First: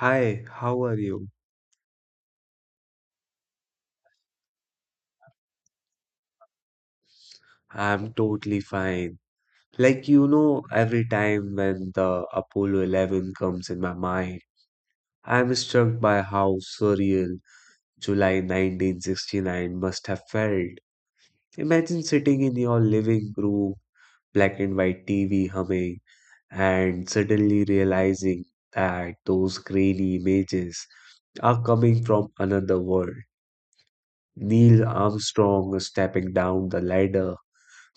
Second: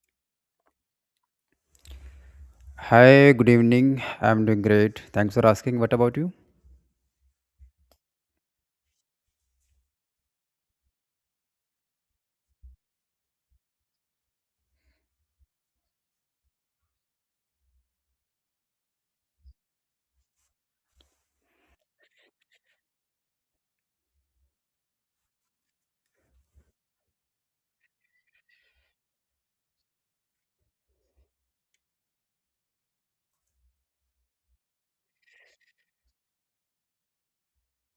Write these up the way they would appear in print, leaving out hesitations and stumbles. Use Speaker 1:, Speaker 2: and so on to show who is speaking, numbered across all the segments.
Speaker 1: Hi, how are you?
Speaker 2: Hi, good evening. I'm doing great. Thanks for asking. What about you?
Speaker 1: I'm totally fine. Every time when the Apollo 11 comes in my mind, I'm struck by how surreal July 1969 must have felt. Imagine sitting in your living room, black and white TV humming, and suddenly realizing that those grainy images are coming from another world. Neil Armstrong stepping down the ladder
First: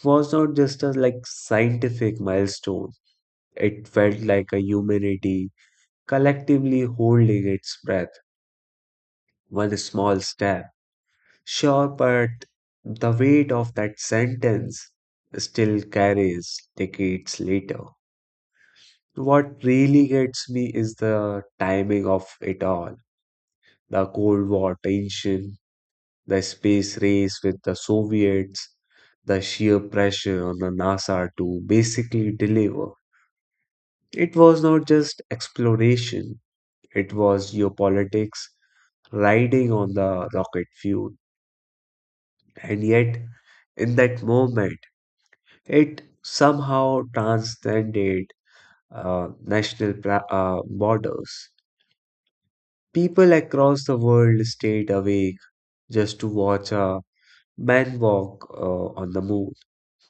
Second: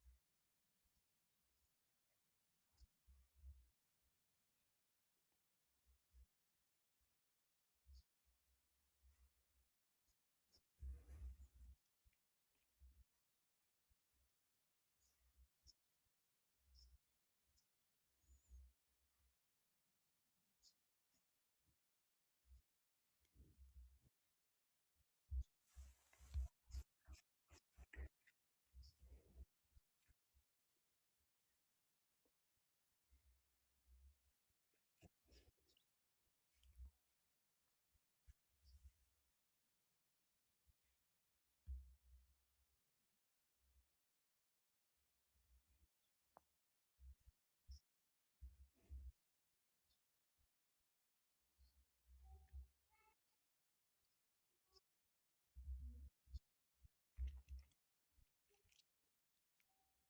Speaker 1: was not just a like scientific milestone. It felt like a humanity collectively holding its breath, one small step. Sure, but the weight of that sentence still carries decades later. What really gets me is the timing of it all. The Cold War tension, the space race with the Soviets, the sheer pressure on the NASA to basically deliver. It was not just exploration, it was geopolitics riding on the rocket fuel. And yet, in that moment, it somehow transcended borders. People across the world stayed awake just to watch a man walk on the moon.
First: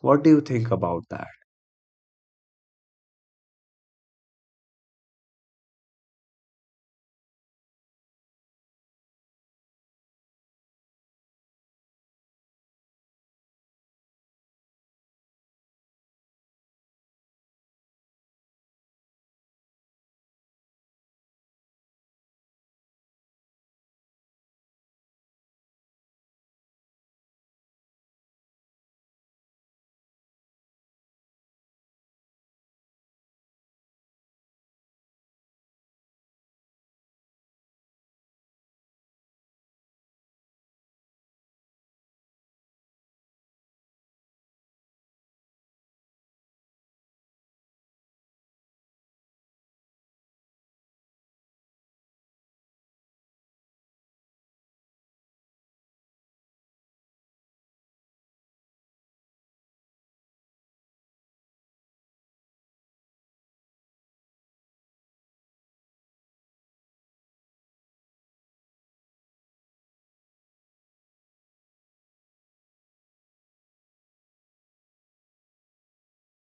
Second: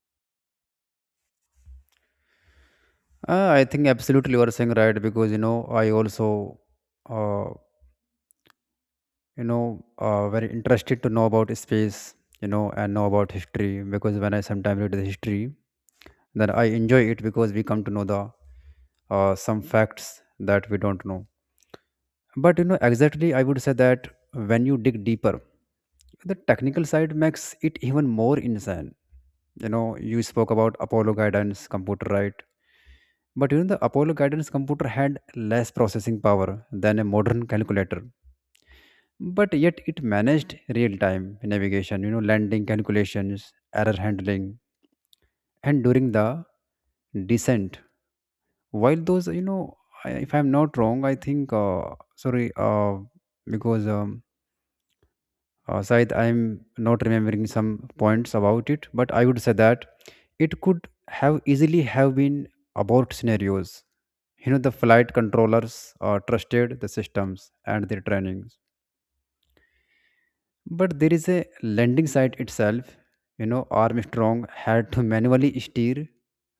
Speaker 1: What do you think about that?
Speaker 2: I think absolutely you are saying right because you know I also uh, you know very interested to know about space, you know, and know about history because when I sometimes read the history, then I enjoy it because we come to know the some facts that we don't know. But you know, exactly, I would say that when you dig deeper, the technical side makes it even more insane. You know, you spoke about Apollo guidance computer, right? But you know, the Apollo guidance computer had less processing power than a modern calculator. But yet it managed real time navigation, you know, landing calculations, error handling, and during the descent. While those, you know, if I'm not wrong, I think, because Syed, I'm not remembering some points about it, but I would say that it could have easily have been abort scenarios. You know, the flight controllers trusted the systems and their trainings. But there is a landing site itself. You know, Armstrong had to manually steer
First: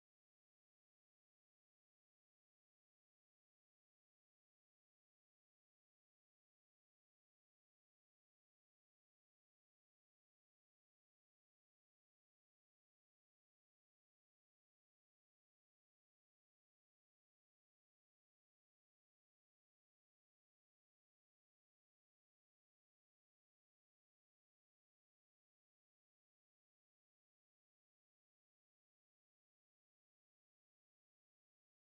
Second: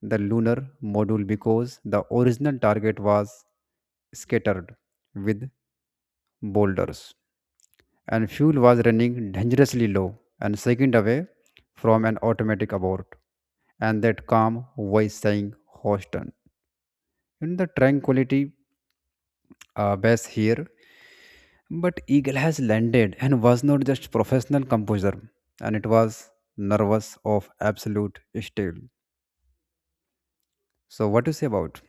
Speaker 2: the lunar module because the original target was scattered with boulders, and fuel was running dangerously low and second away from an automatic abort, and that calm voice saying Houston. In the tranquility base here, but Eagle has landed, and was not just professional composer, and it was nervous of absolute steel. So what do you say about?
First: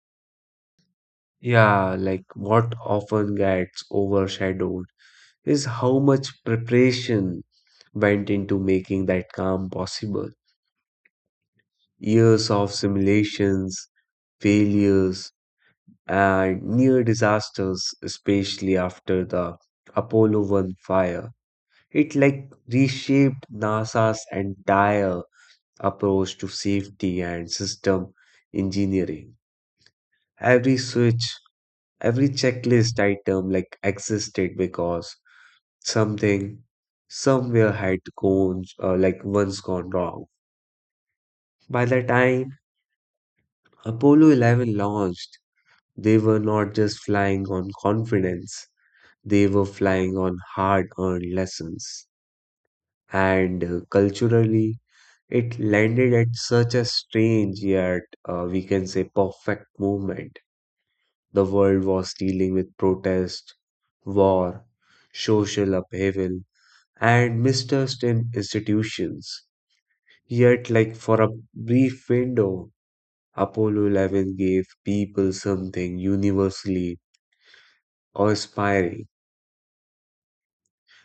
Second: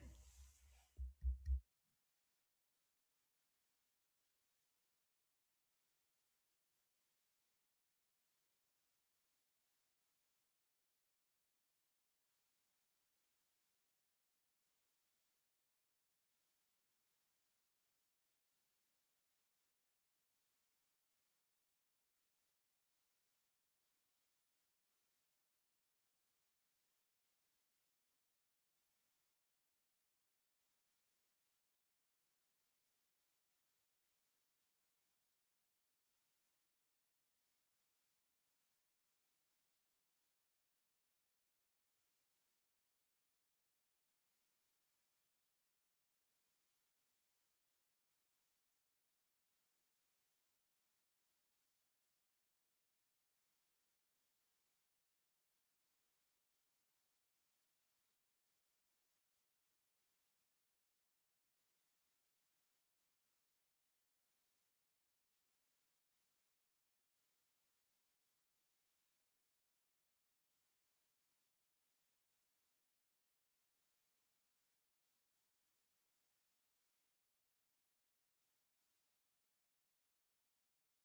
Speaker 1: Yeah, like what often gets overshadowed is how much preparation went into making that calm possible. Years of simulations, failures, and near disasters, especially after the Apollo 1 fire. It like reshaped NASA's entire approach to safety and system engineering. Every switch, every checklist item like existed because something somewhere had gone like once gone wrong. By the time Apollo 11 launched, they were not just flying on confidence, they were flying on hard-earned lessons. And culturally, it landed at such a strange yet we can say perfect moment. The world was dealing with protest, war, social upheaval, and mistrust in institutions. Yet, like for a brief window, Apollo 11 gave people something universally aspiring.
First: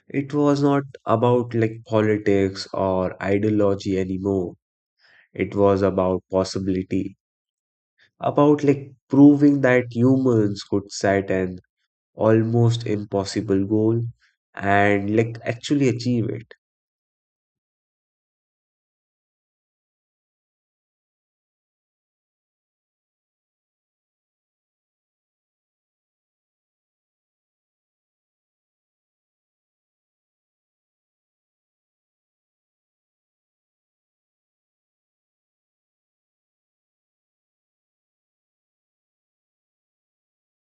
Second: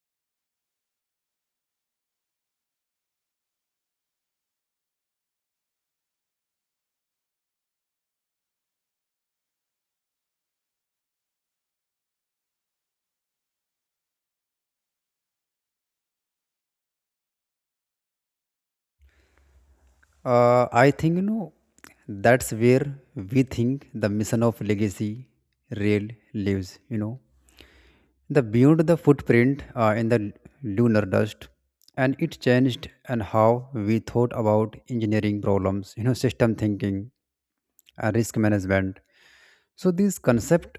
Speaker 1: It was not about like politics or ideology anymore. It was about possibility, about like proving that humans could set an almost impossible goal and like actually achieve it.
Speaker 2: I think you know that's where we think the mission of legacy real lives. You know, they viewed the footprint in the lunar dust, and it changed and how we thought about engineering problems, you know, system thinking and risk management. So this concept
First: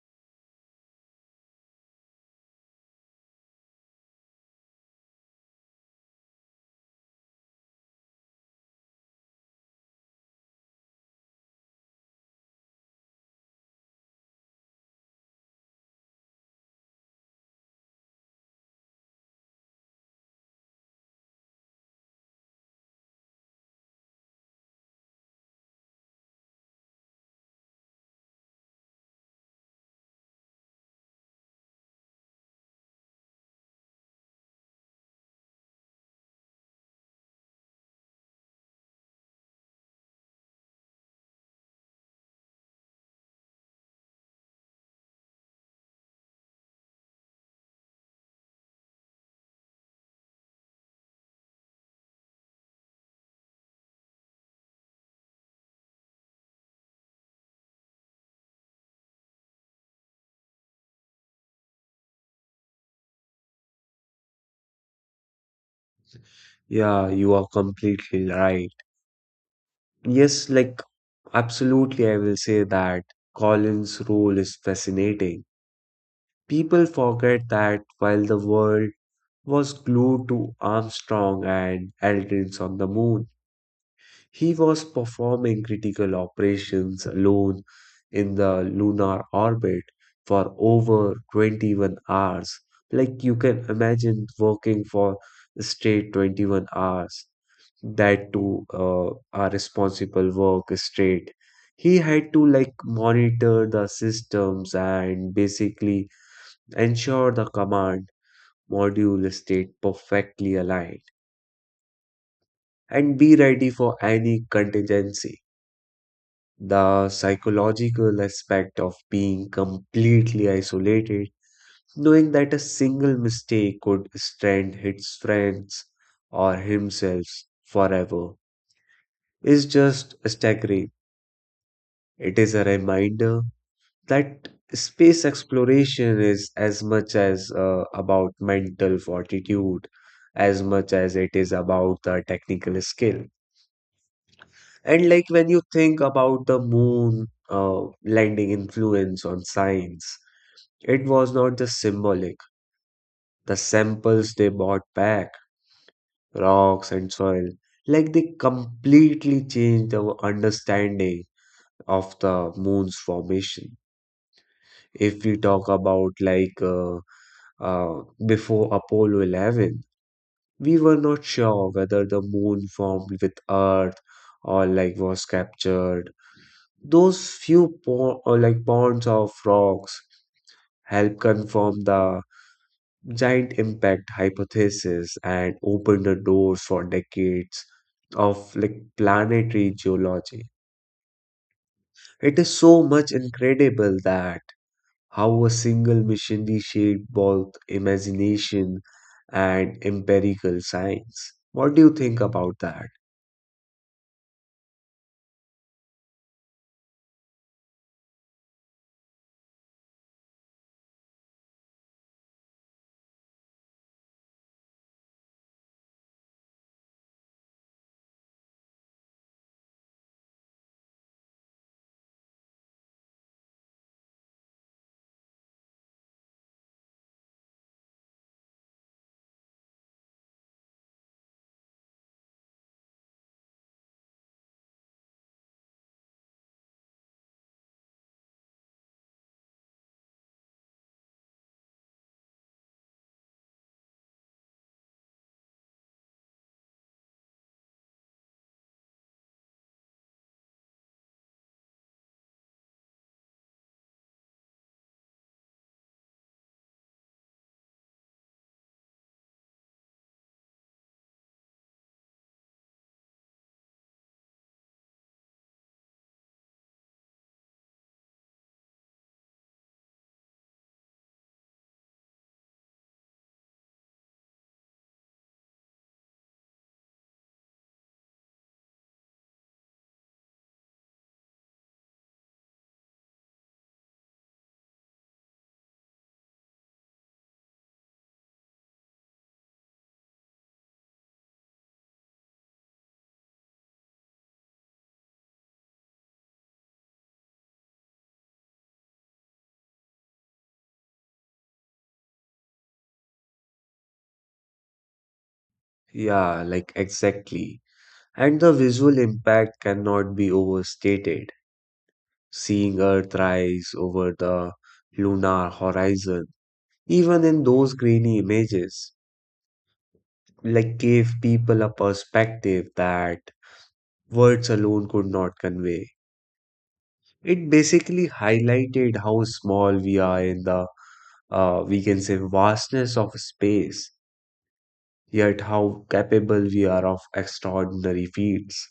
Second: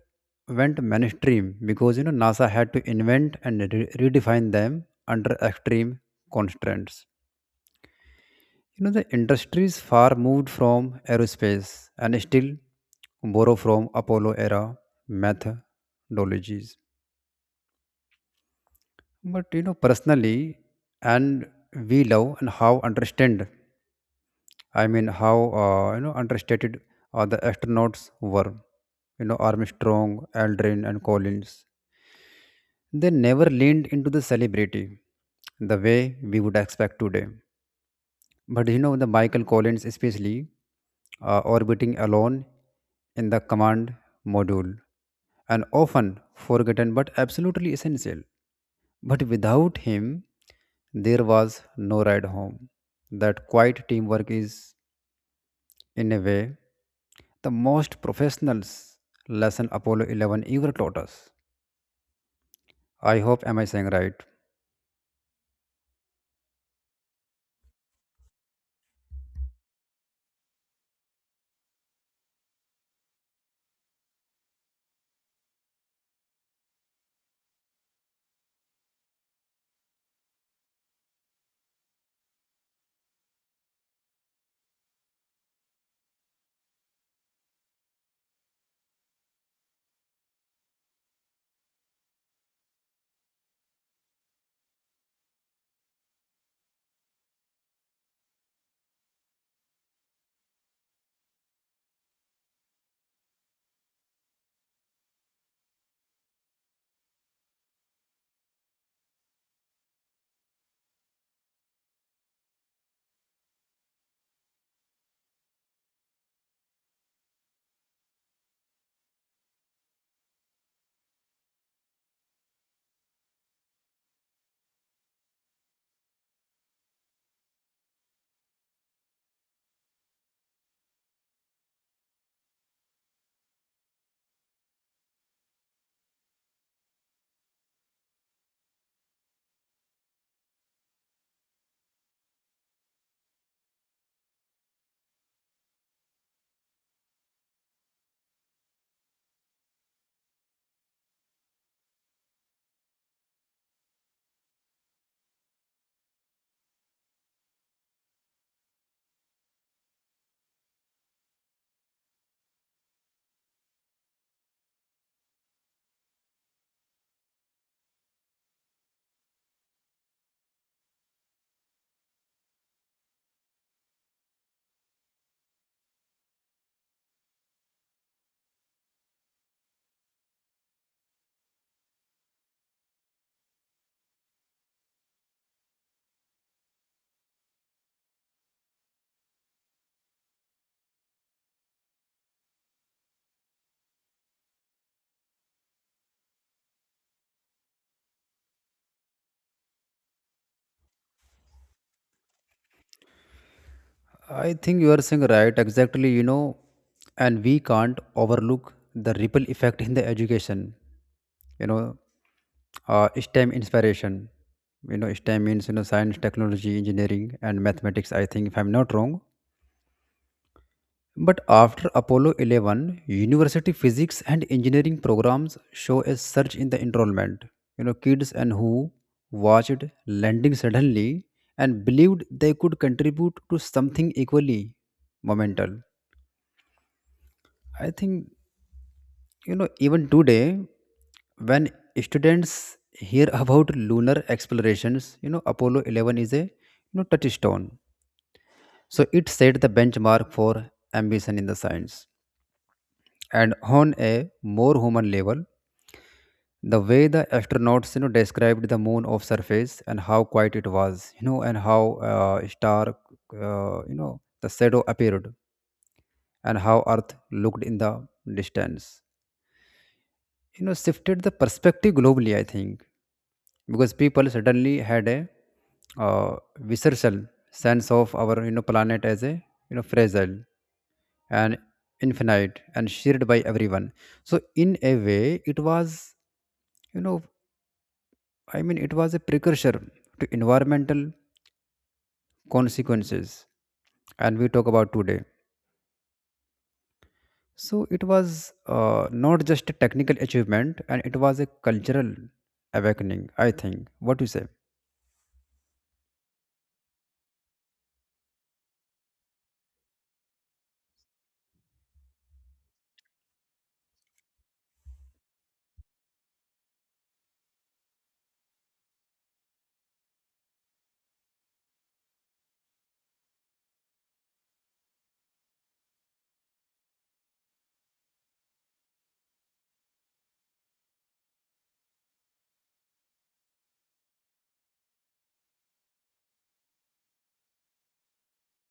Speaker 2: went mainstream because you know NASA had to invent and redefine them under extreme constraints. You know, the industry is far moved from aerospace and still borrow from Apollo era methodologies. But you know, personally, and we love and how understand, I mean, how, you know, understated the astronauts were. You know, Armstrong, Aldrin, and Collins. They never leaned into the celebrity the way we would expect today. But you know, the Michael Collins, especially orbiting alone in the command module, and often forgotten but absolutely essential. But without him, there was no ride home. That quiet teamwork is, in a way, the most professionals lesson Apollo 11 ever taught us. I hope am I saying right?
Speaker 1: Yeah, you are completely right. Yes, like absolutely, I will say that Collins' role is fascinating. People forget that while the world was glued to Armstrong and Aldrin's on the moon, he was performing critical operations alone in the lunar orbit for over 21 hours. Like you can imagine working for straight 21 hours that too a responsible work straight. He had to like monitor the systems and basically ensure the command module stayed perfectly aligned and be ready for any contingency. The psychological aspect of being completely isolated, knowing that a single mistake could strand his friends or himself forever, is just staggering. It is a reminder that space exploration is as much as about mental fortitude as much as it is about the technical skill. And like when you think about the moon landing influence on science, it was not just symbolic. The samples they brought back, rocks and soil, like they completely changed our understanding of the moon's formation. If we talk about before Apollo 11, we were not sure whether the moon formed with Earth or like was captured. Those few po or like ponds of rocks help confirm the giant impact hypothesis and open the doors for decades of like planetary geology. It is so much incredible that how a single mission reshaped both imagination and empirical science. What do you think about that?
Speaker 2: I think you are saying right exactly, you know, and we can't overlook the ripple effect in the education, you know, STEM inspiration. You know, STEM means, you know, science, technology, engineering, and mathematics, I think, if I'm not wrong. But after Apollo 11, university physics and engineering programs show a surge in the enrollment. You know, kids and who watched landing suddenly and believed they could contribute to something equally monumental. I think, you know, even today, when students hear about lunar explorations, you know, Apollo 11 is a you know, touchstone. So it set the benchmark for ambition in the science, and on a more human level the way the astronauts you know described the moon of surface and how quiet it was, you know, and how star you know the shadow appeared and how earth looked in the distance, you know, shifted the perspective globally, I think, because people suddenly had a uh, visceral sense of our you know planet as a you know fragile and infinite and shared by everyone. So in a way it was, you know, I mean, it was a precursor to environmental consequences, and we talk about today. So it was not just a technical achievement, and it was a cultural awakening. I think. What do you say?
Speaker 1: Yeah, like exactly. And the visual impact cannot be overstated. Seeing Earth rise over the lunar horizon, even in those grainy images, like gave people a perspective that words alone could not convey. It basically highlighted how small we are in the, we can say, vastness of space, yet how capable we are of extraordinary feats.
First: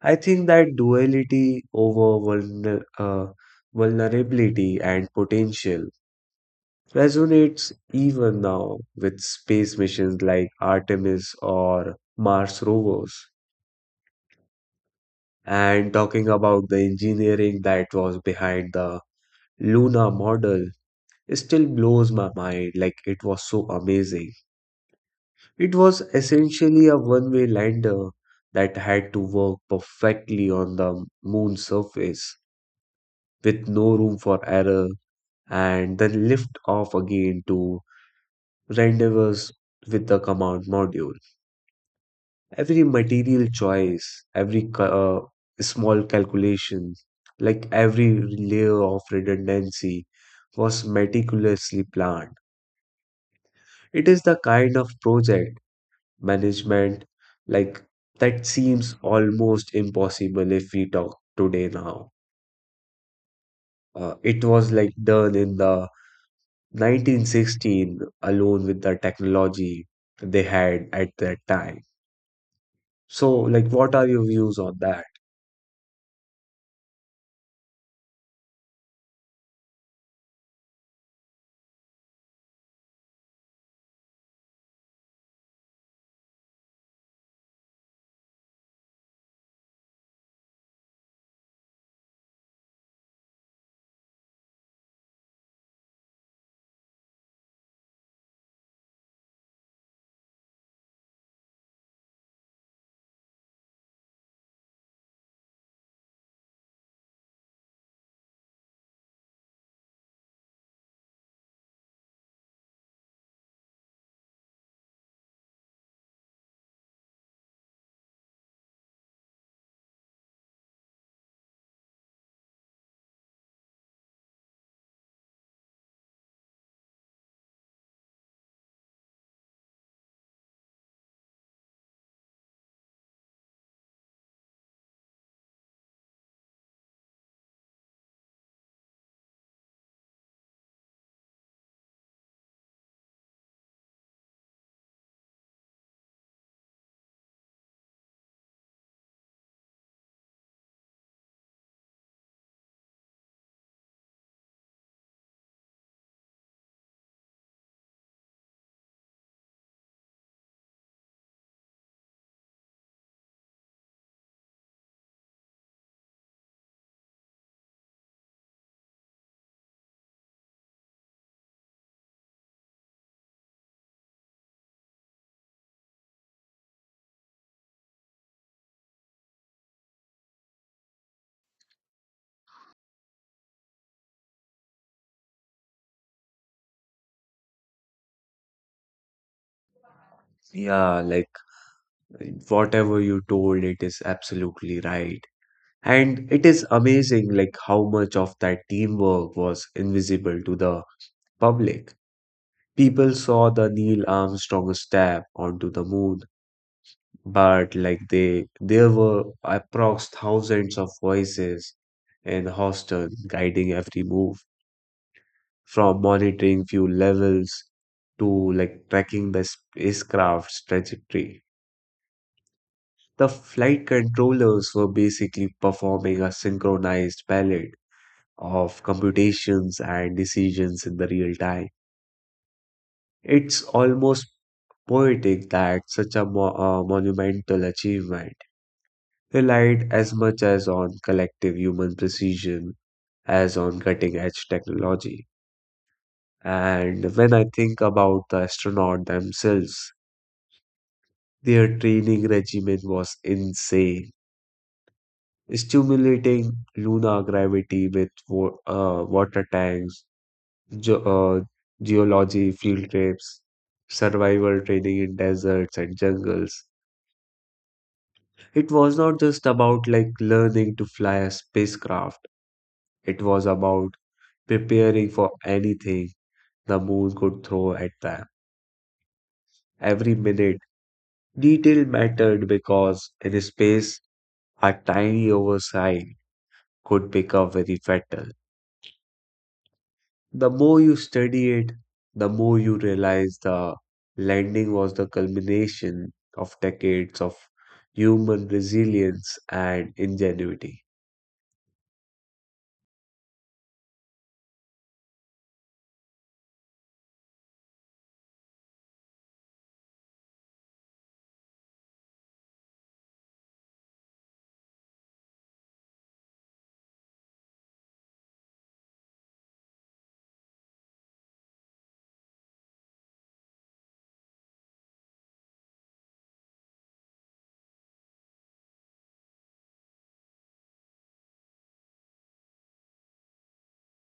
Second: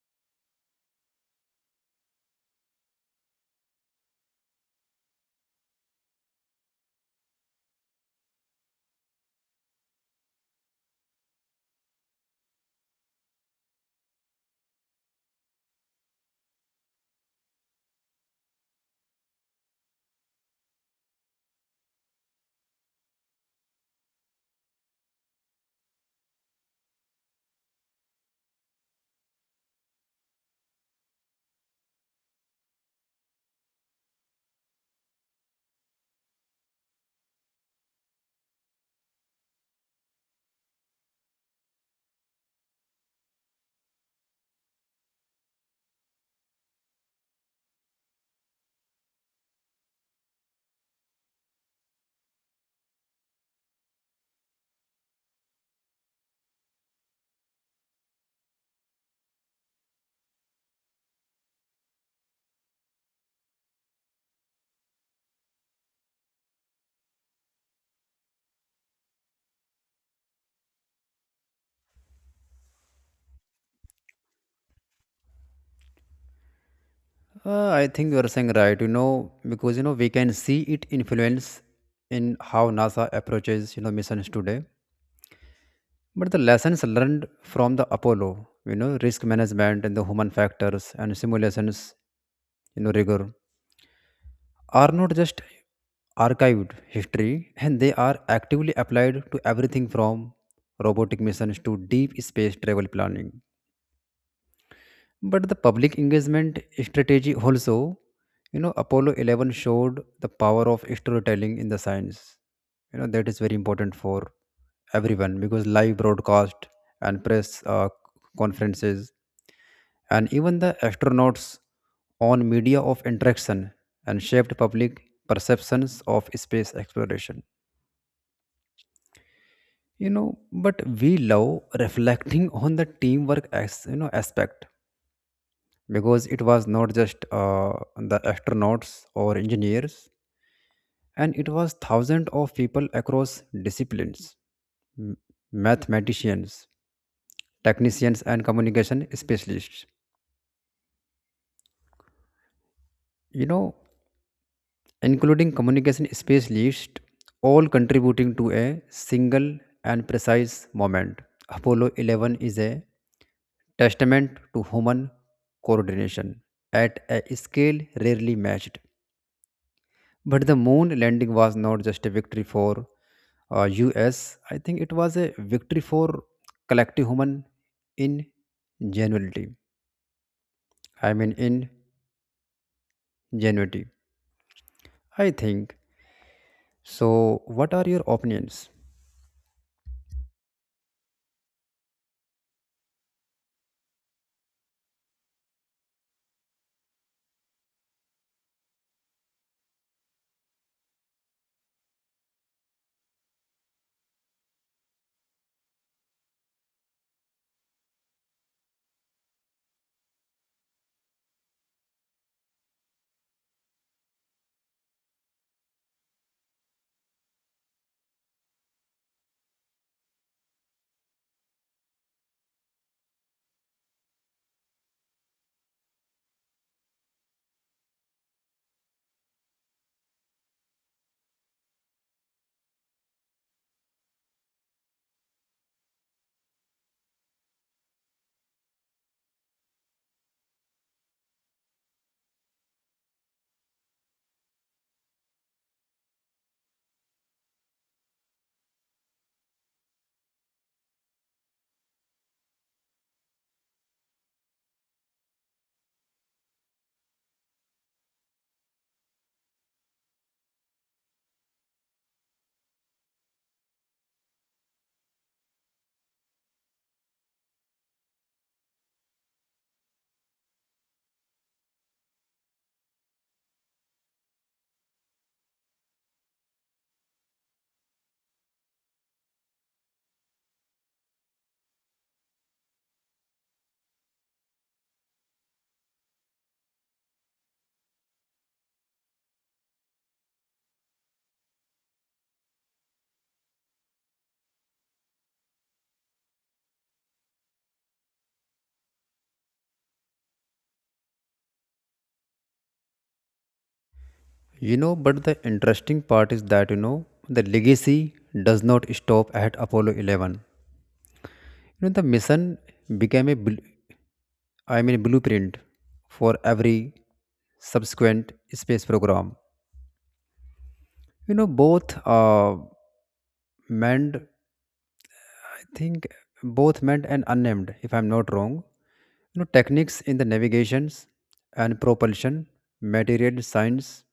Speaker 1: I think that duality over vulnerability and potential resonates even now with space missions like Artemis or Mars rovers. And talking about the engineering that was behind the Luna model, it still blows my mind like it was so amazing. It was essentially a one-way lander that had to work perfectly on the moon's surface with no room for error and then lift off again to rendezvous with the command module. Every material choice, every small calculation, like every layer of redundancy was meticulously planned. It is the kind of project management like that seems almost impossible if we talk today now. Uh, it was like done in the 1916 alone with the technology they had at that time. So like what are your views on that?
Speaker 2: I think you are saying right. You know, because you know we can see it influence in how NASA approaches you know missions today. But the lessons learned from the Apollo, you know, risk management and the human factors and simulations, you know, rigor are not just archived history, and they are actively applied to everything from robotic missions to deep space travel planning. But the public engagement strategy also, you know, Apollo 11 showed the power of storytelling in the science. You know that is very important for everyone because live broadcast and press conferences and even the astronauts on media of interaction and shaped public perceptions of space exploration, you know. But we love reflecting on the teamwork as you know aspect because it was not just the astronauts or engineers, and it was thousands of people across disciplines, m- mathematicians, technicians, and communication specialists, you know, including communication space, list all contributing to a single and precise moment. Apollo 11 is a testament to human coordination at a scale rarely matched. But the moon landing was not just a victory for US, I think it was a victory for collective human ingenuity. I mean, ingenuity. I think. So, what are your opinions?
Speaker 1: Yeah, like whatever you told it is absolutely right. And it is amazing like how much of that teamwork was invisible to the public. People saw the Neil Armstrong step onto the moon, but like they there were approx thousands of voices in the hostel guiding every move, from monitoring fuel levels to like tracking the spacecraft's trajectory. The flight controllers were basically performing a synchronized palette of computations and decisions in the real time. It's almost poetic that such a monumental achievement relied as much as on collective human precision as on cutting edge technology. And when I think about the astronaut themselves, their training regimen was insane, stimulating lunar gravity with water tanks, ge- uh, geology field trips, survival training in deserts and jungles. It was not just about like learning to fly a spacecraft. It was about preparing for anything the moon could throw at them. Every minute, detail mattered because in space, a tiny oversight could become very fatal. The more you study it, the more you realize the landing was the culmination of decades of human resilience and ingenuity.
Speaker 2: You know, but the interesting part is that, you know, the legacy does not stop at Apollo 11. You know, the mission became a, blueprint for every subsequent space program. You know, both manned, I think, both manned and unnamed, if I'm not wrong. You know, techniques in the navigations and propulsion, material science,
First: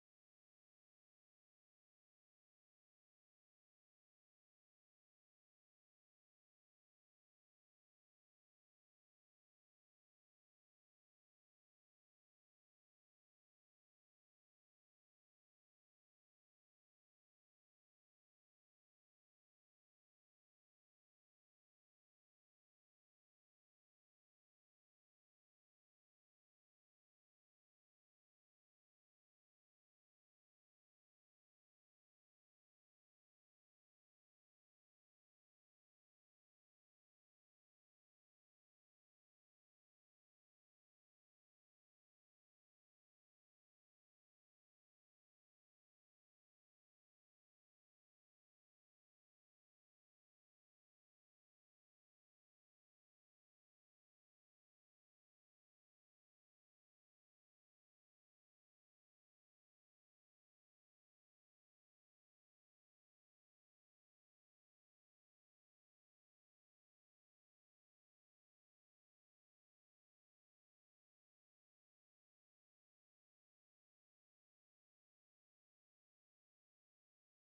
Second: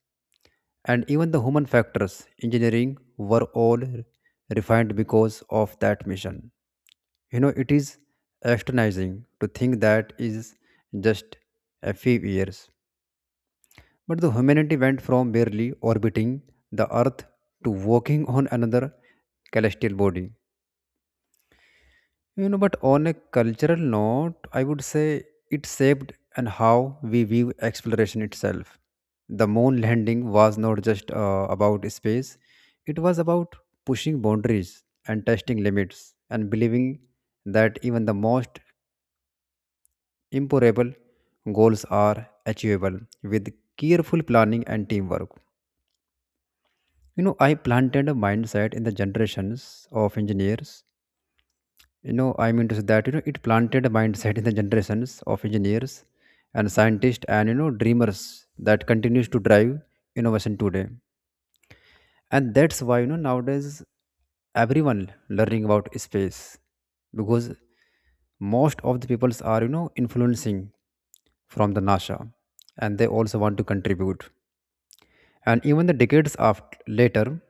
Speaker 2: and even the human factors engineering were all refined because of that mission. You know it is astonishing to think that is just a few years, but the humanity went from barely orbiting the earth to walking on another celestial body. You know, but on a cultural note, I would say it shaped and how we view exploration itself. The moon landing was not just about space, it was about pushing boundaries and testing limits and believing that even the most impossible goals are achievable with careful planning and teamwork. You know, I planted a mindset in the generations of engineers, you know I mean to say that you know it planted a mindset in the generations of engineers and scientists and you know dreamers that continues to drive innovation today. And that's why you know nowadays everyone learning about space because most of the peoples are, you know, influencing from the NASA, and they also want to contribute, and even the decades after later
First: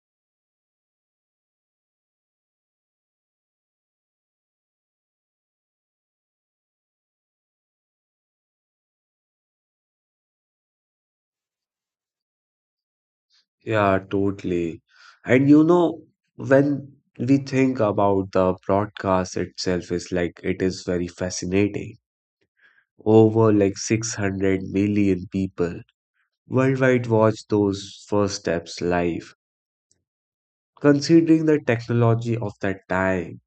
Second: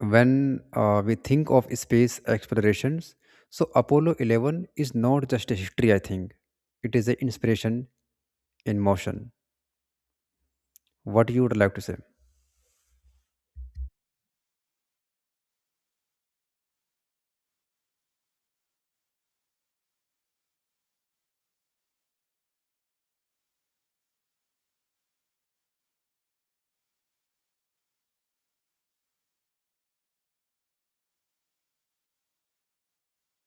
Speaker 2: when we think of space explorations, so Apollo 11 is not just a history, I think it is an inspiration in motion. What you would like to say?
Speaker 1: Yeah, totally. And you know, when we think about the broadcast itself, is like it is very fascinating. Over like 600 million people worldwide watch those first steps live. Considering the technology of that time,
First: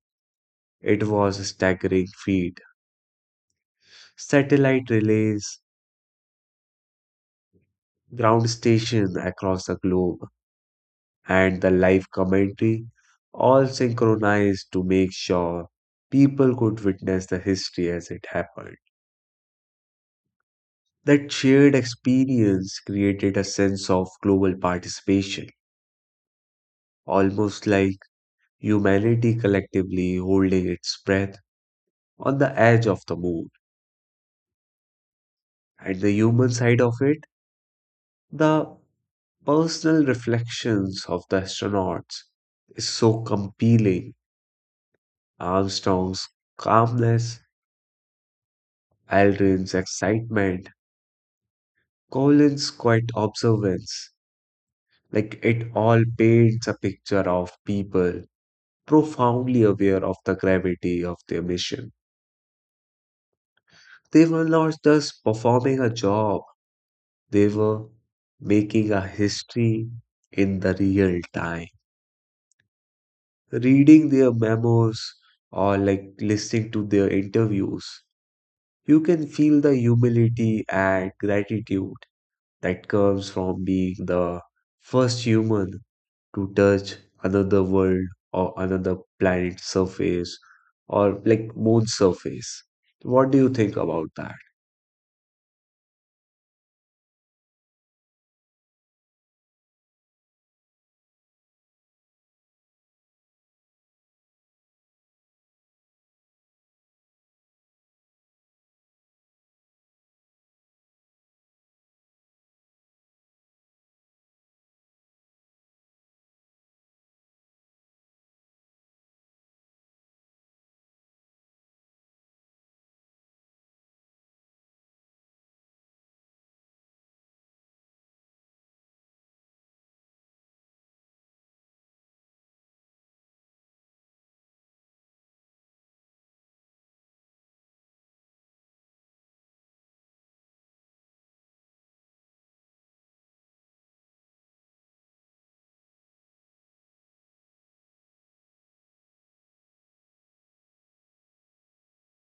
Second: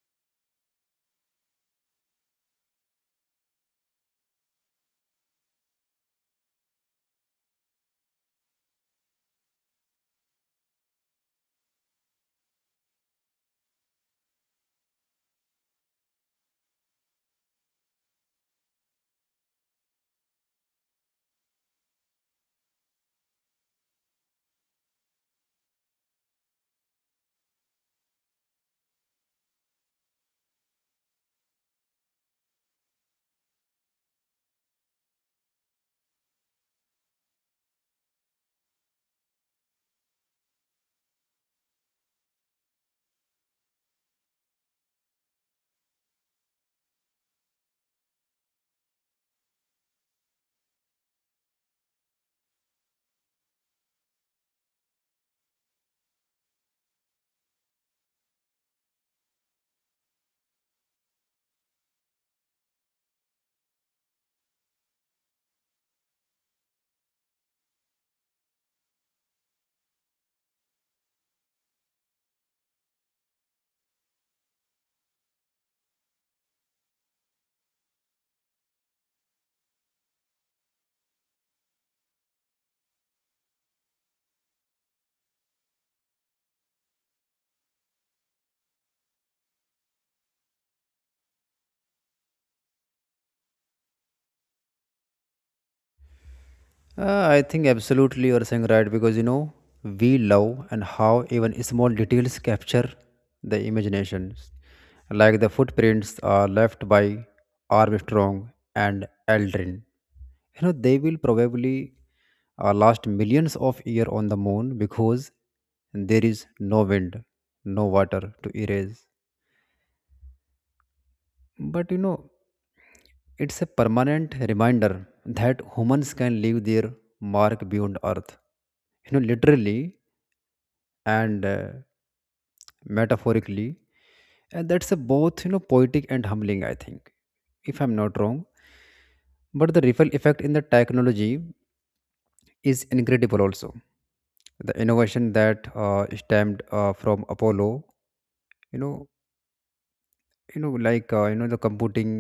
Speaker 1: it was a staggering feat. Satellite relays, ground station across the globe, and the live commentary, all synchronized to make sure people could witness the history as it happened. That shared experience created a sense of global participation, almost like humanity collectively holding its breath on the edge of the moon. And the human side of it, the personal reflections of the astronauts, is so compelling. Armstrong's calmness, Aldrin's excitement, Colin's quiet observance, like it all paints a picture of people profoundly aware of the gravity of their mission. They were not just performing a job, they were making a history in the real time. Reading their memos or like listening to their interviews, you can feel the humility and gratitude that comes from being the first human to touch another world or another planet's surface or like moon's surface. What do you think about that?
Speaker 2: I think absolutely you are saying right because you know we love and how even small details capture the imaginations, like the footprints are left by Armstrong and Aldrin. You know they will probably last millions of years on the moon because there is no wind, no water to erase. But you know it's a permanent reminder that humans can leave their mark beyond Earth, you know, literally and metaphorically. And that's a both, you know, poetic and humbling, I think, if I'm not wrong. But the ripple effect in the technology is incredible also. The innovation that stemmed from Apollo, you know, you know the computing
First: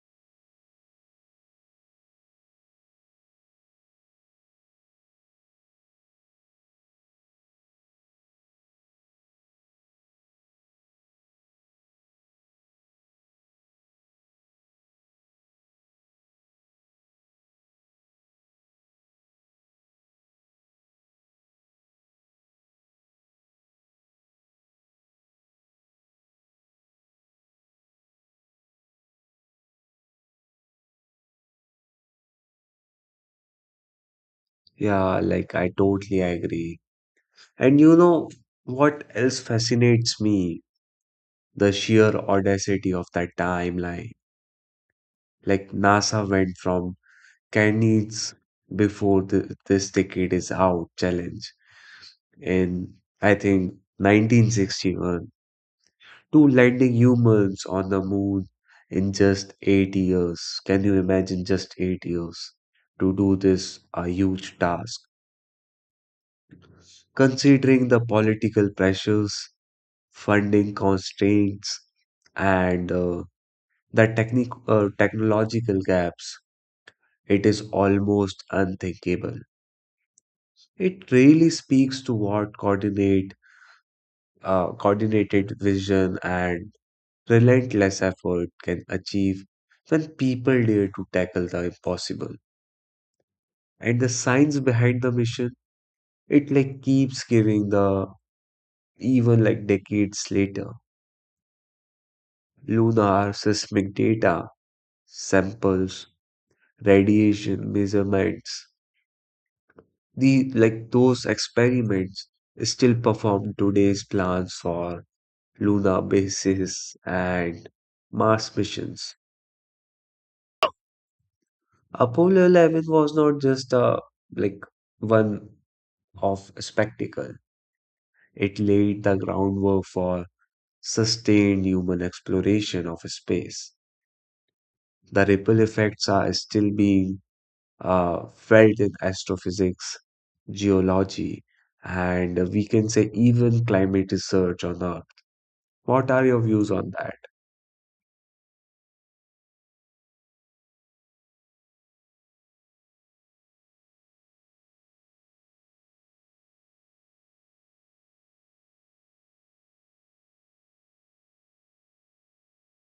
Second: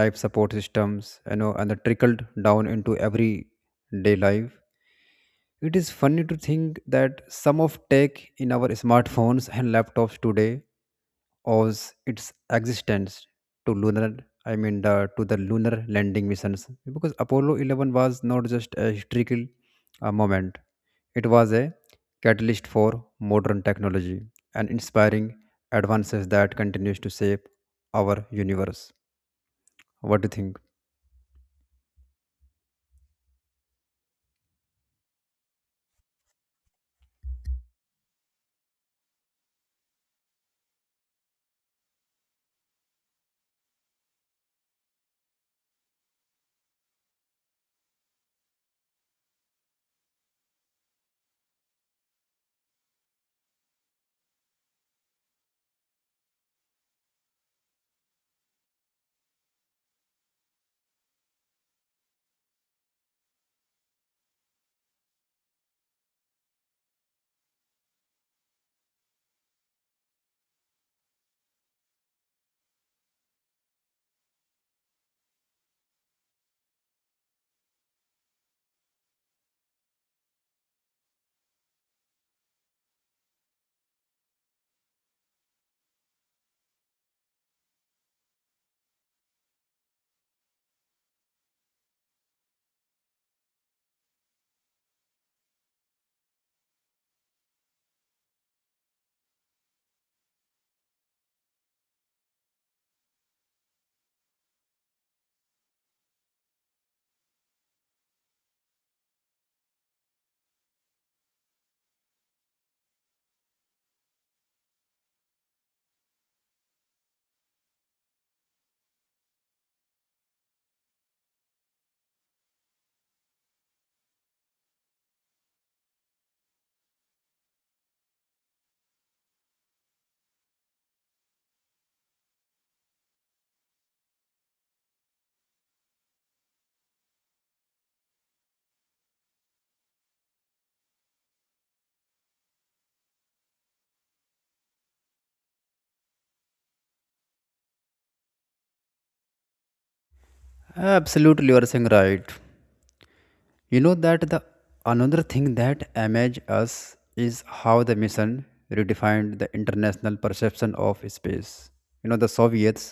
Speaker 2: life support systems, you know, and the trickled down into everyday life. It is funny to think that some of tech in our smartphones and laptops today owes its existence to lunar, I mean the to the lunar landing missions, because Apollo 11 was not just a historical moment, it was a catalyst for modern technology and inspiring advances that continues to shape our universe. What do you think?
Speaker 1: Yeah, like I totally agree. And you know what else fascinates me? The sheer audacity of that timeline. Like NASA went from can needs before this decade is out challenge in I think 1961 to landing humans on the moon in just 8 years. Can you imagine just 8 years to do this a huge task? Considering the political pressures, funding constraints, and the technic technological gaps, it is almost unthinkable. It really speaks to what coordinated vision and relentless effort can achieve when people dare to tackle the impossible. And the science behind the mission, it like keeps giving the even like decades later. Lunar seismic data, samples, radiation measurements, the like those experiments still perform today's plans for lunar bases and Mars missions. Apollo 11 was not just a like one of spectacle. It laid the groundwork for sustained human exploration of space. The ripple effects are still being felt in astrophysics, geology, and we can say even climate research on Earth. What are your views on that?
Speaker 2: Absolutely you are saying right. You know that the another thing that amazed us is how the mission redefined the international perception of space. You know the Soviets,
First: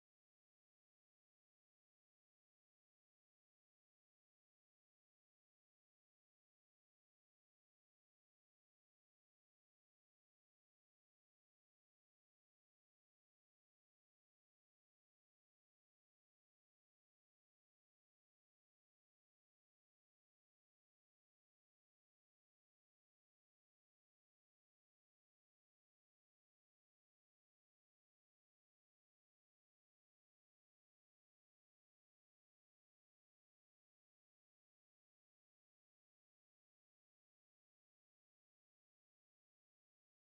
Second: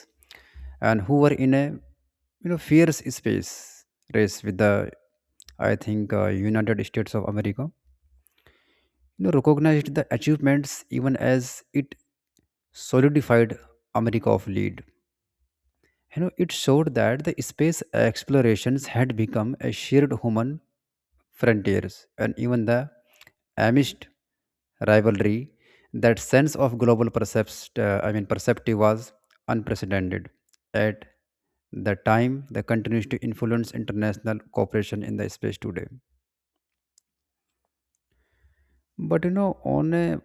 Speaker 2: and who were in a, you know, fierce space race with the, I think, United States of America, you know, recognized the achievements even as it solidified America of lead. You know, it showed that the space explorations had become a shared human frontiers, and even the amidst rivalry, that sense of global perceptive was unprecedented. At the time, that continues to influence international cooperation in the space today. But you know, on a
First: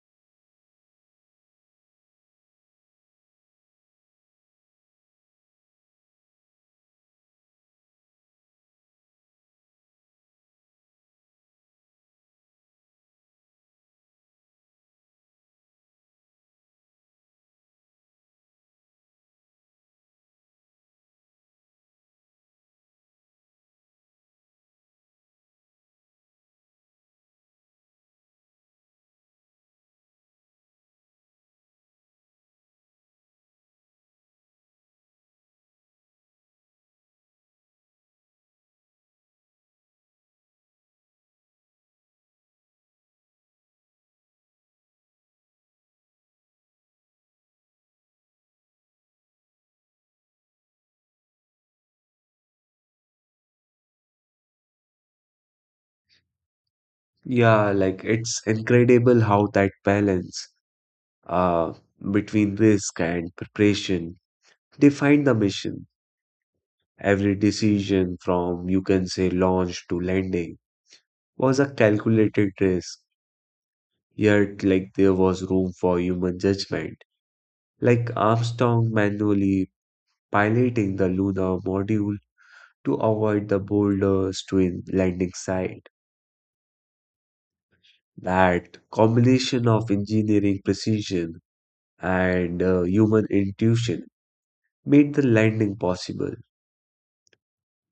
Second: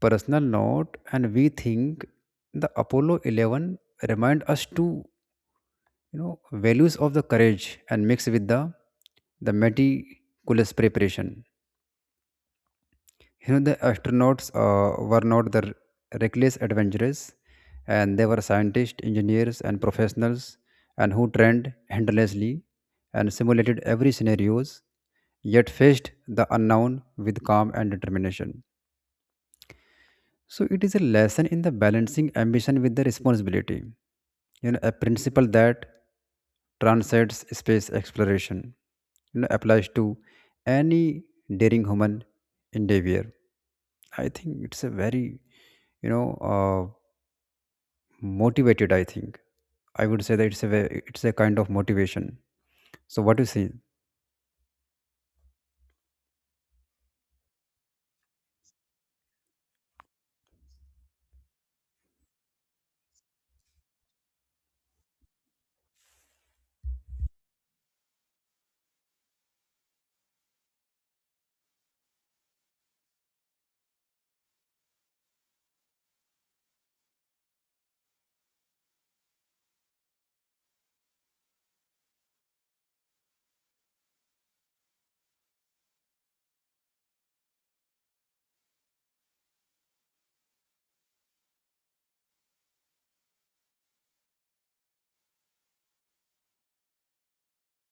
Speaker 2: personal note, and we think the Apollo 11 remind us to, you know, values of the courage and mix with the meticulous preparation. You know the astronauts were not the reckless adventurers, and they were scientists, engineers, and professionals, and who trained endlessly and simulated every scenarios yet faced the unknown with calm and determination. So it is a lesson in the balancing ambition with the responsibility. You know, a principle that transcends space exploration. You know, applies to any daring human endeavor. I think it's a very, you know, motivated. I think I would say that it's a it's a kind of motivation. So what do you see?
Speaker 1: Yeah, like it's incredible how that balance uh, between risk and preparation defined the mission. Every decision from you can say launch to landing was a calculated risk, yet like there was room for human judgment, like Armstrong manually piloting the lunar module to avoid the boulder's twin landing site. That combination of engineering precision and human intuition made the landing possible.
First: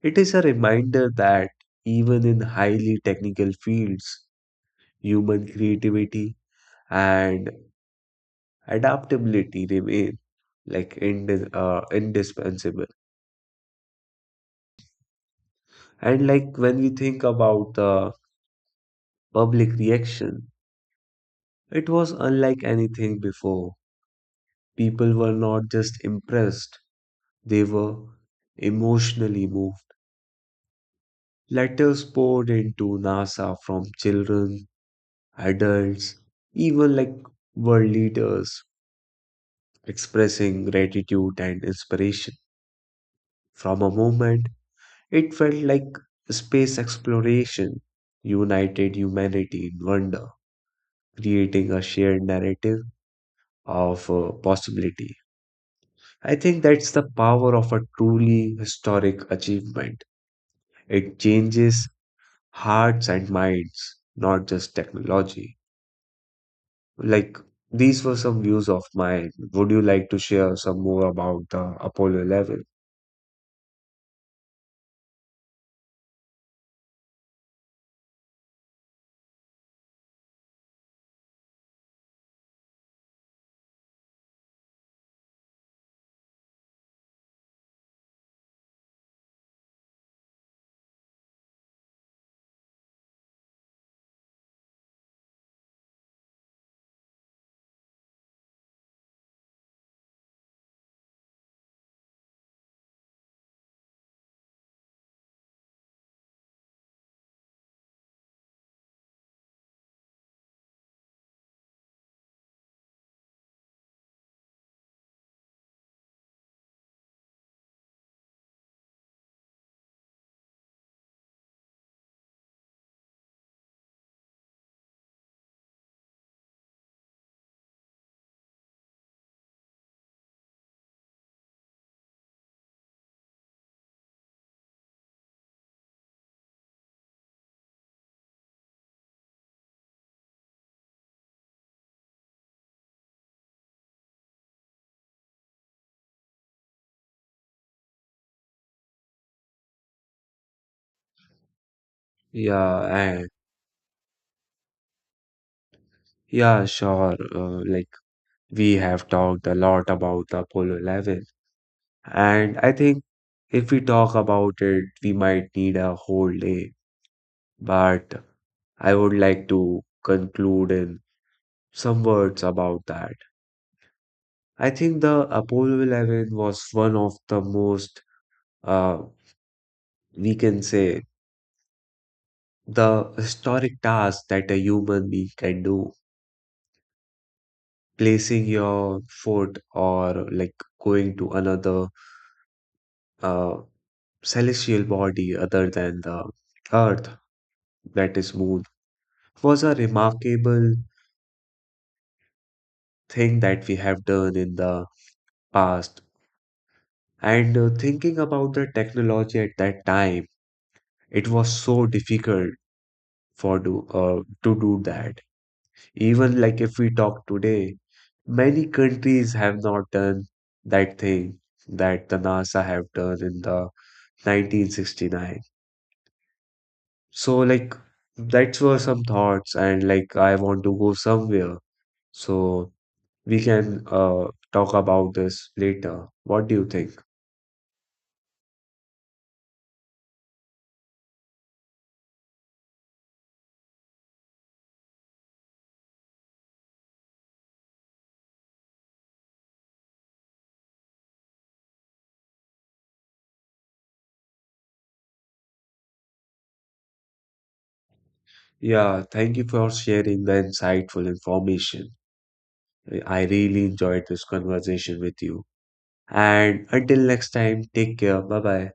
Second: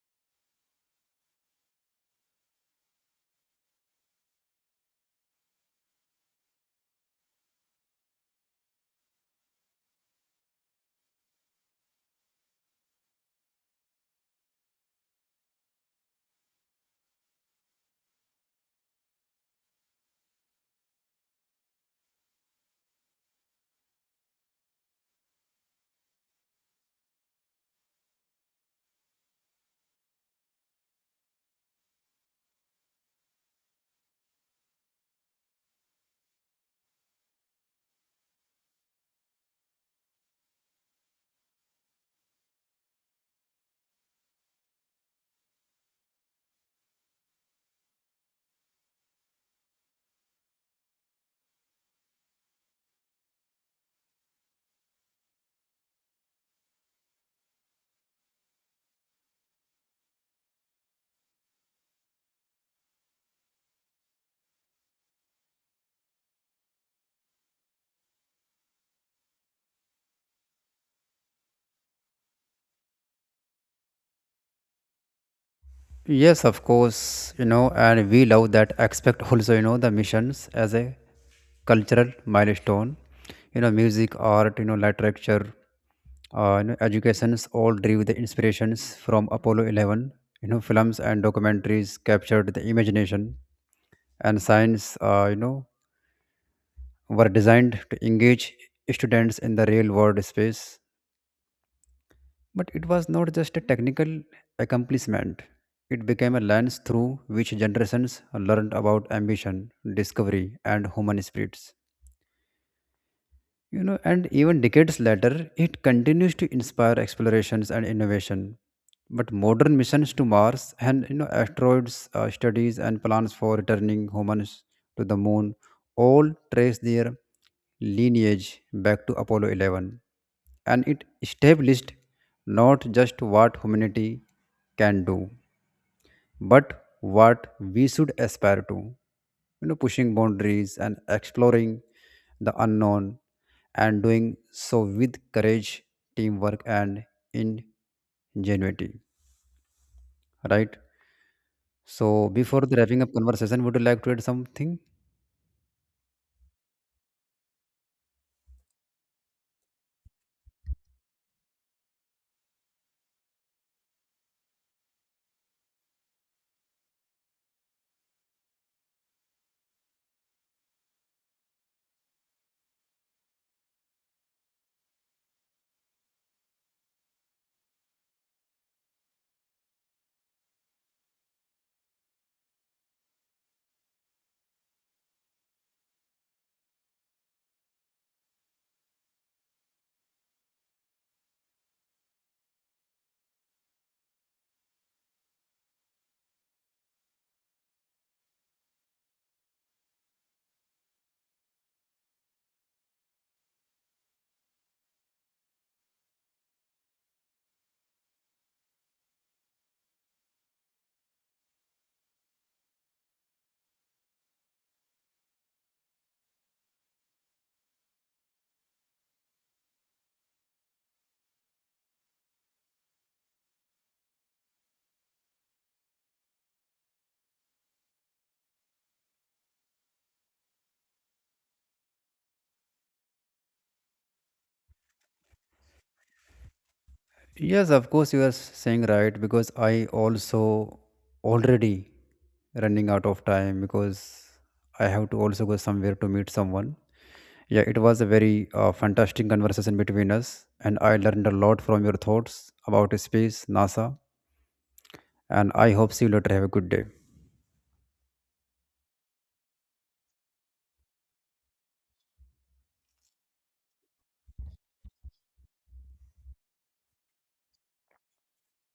Speaker 1: It is a reminder that even in highly technical fields, human creativity and adaptability remain like indispensable. And like when we think about the public reaction, it was unlike anything before. People were not just impressed, they were emotionally moved. Letters poured into NASA from children, adults, even like world leaders expressing gratitude and inspiration. From a moment, it felt like space exploration united humanity in wonder, creating a shared narrative of possibility. I think that's the power of a truly historic achievement. It changes hearts and minds, not just technology. Like, these were some views of mine. Would you like to share some more about the Apollo 11?
Speaker 2: Yes, of course, you know, and we love that aspect also, you know, the missions as a cultural milestone. You know, music, art, you know, literature, you know, educations all drew the inspirations from Apollo 11. You know, films and documentaries captured the imagination, and science, you know, were designed to engage students in the real world space. But it was not just a technical accomplishment, it became a lens through which generations learned about ambition, discovery, and human spirits. You know, and even decades later it continues to inspire explorations and innovation, but modern missions to Mars and, you know, asteroids studies and plans for returning humans to the moon all trace their lineage back to Apollo 11, and it established not just what humanity can do but what we should aspire to, you know, pushing boundaries and exploring the unknown and doing so with courage, teamwork, and ingenuity, right? So before the
Speaker 1: Yeah,
Speaker 2: wrapping up
Speaker 1: and
Speaker 2: conversation, would you like to add something?
Speaker 1: yeah, sure. We have talked a lot about the Apollo 11, and I think if we talk about it, we might need a whole day. But I would like to conclude in some words about that. I think the Apollo 11 was one of the most, uh, we can say, the historic task that a human being can do. Placing your foot or like going to another uh, celestial body other than the Earth, that is Moon, was a remarkable thing that we have done in the past. And thinking about the technology at that time, it was so difficult for do to do that. Even like if we talk today, many countries have not done that thing that the NASA have done in the 1969. So like that were some thoughts, and like I want to go somewhere, so we can talk about this later. What do you think?
Speaker 2: Yes, of course, you are saying right because I also already running out of time because I have to also go somewhere to meet someone. Yeah, it was a very fantastic conversation between us, and I learned a lot from your thoughts about space, NASA, and I hope see you later. Have a good day.
Speaker 1: Yeah, thank you for sharing the insightful information. I really enjoyed this conversation with you. And until next time, take care. Bye bye.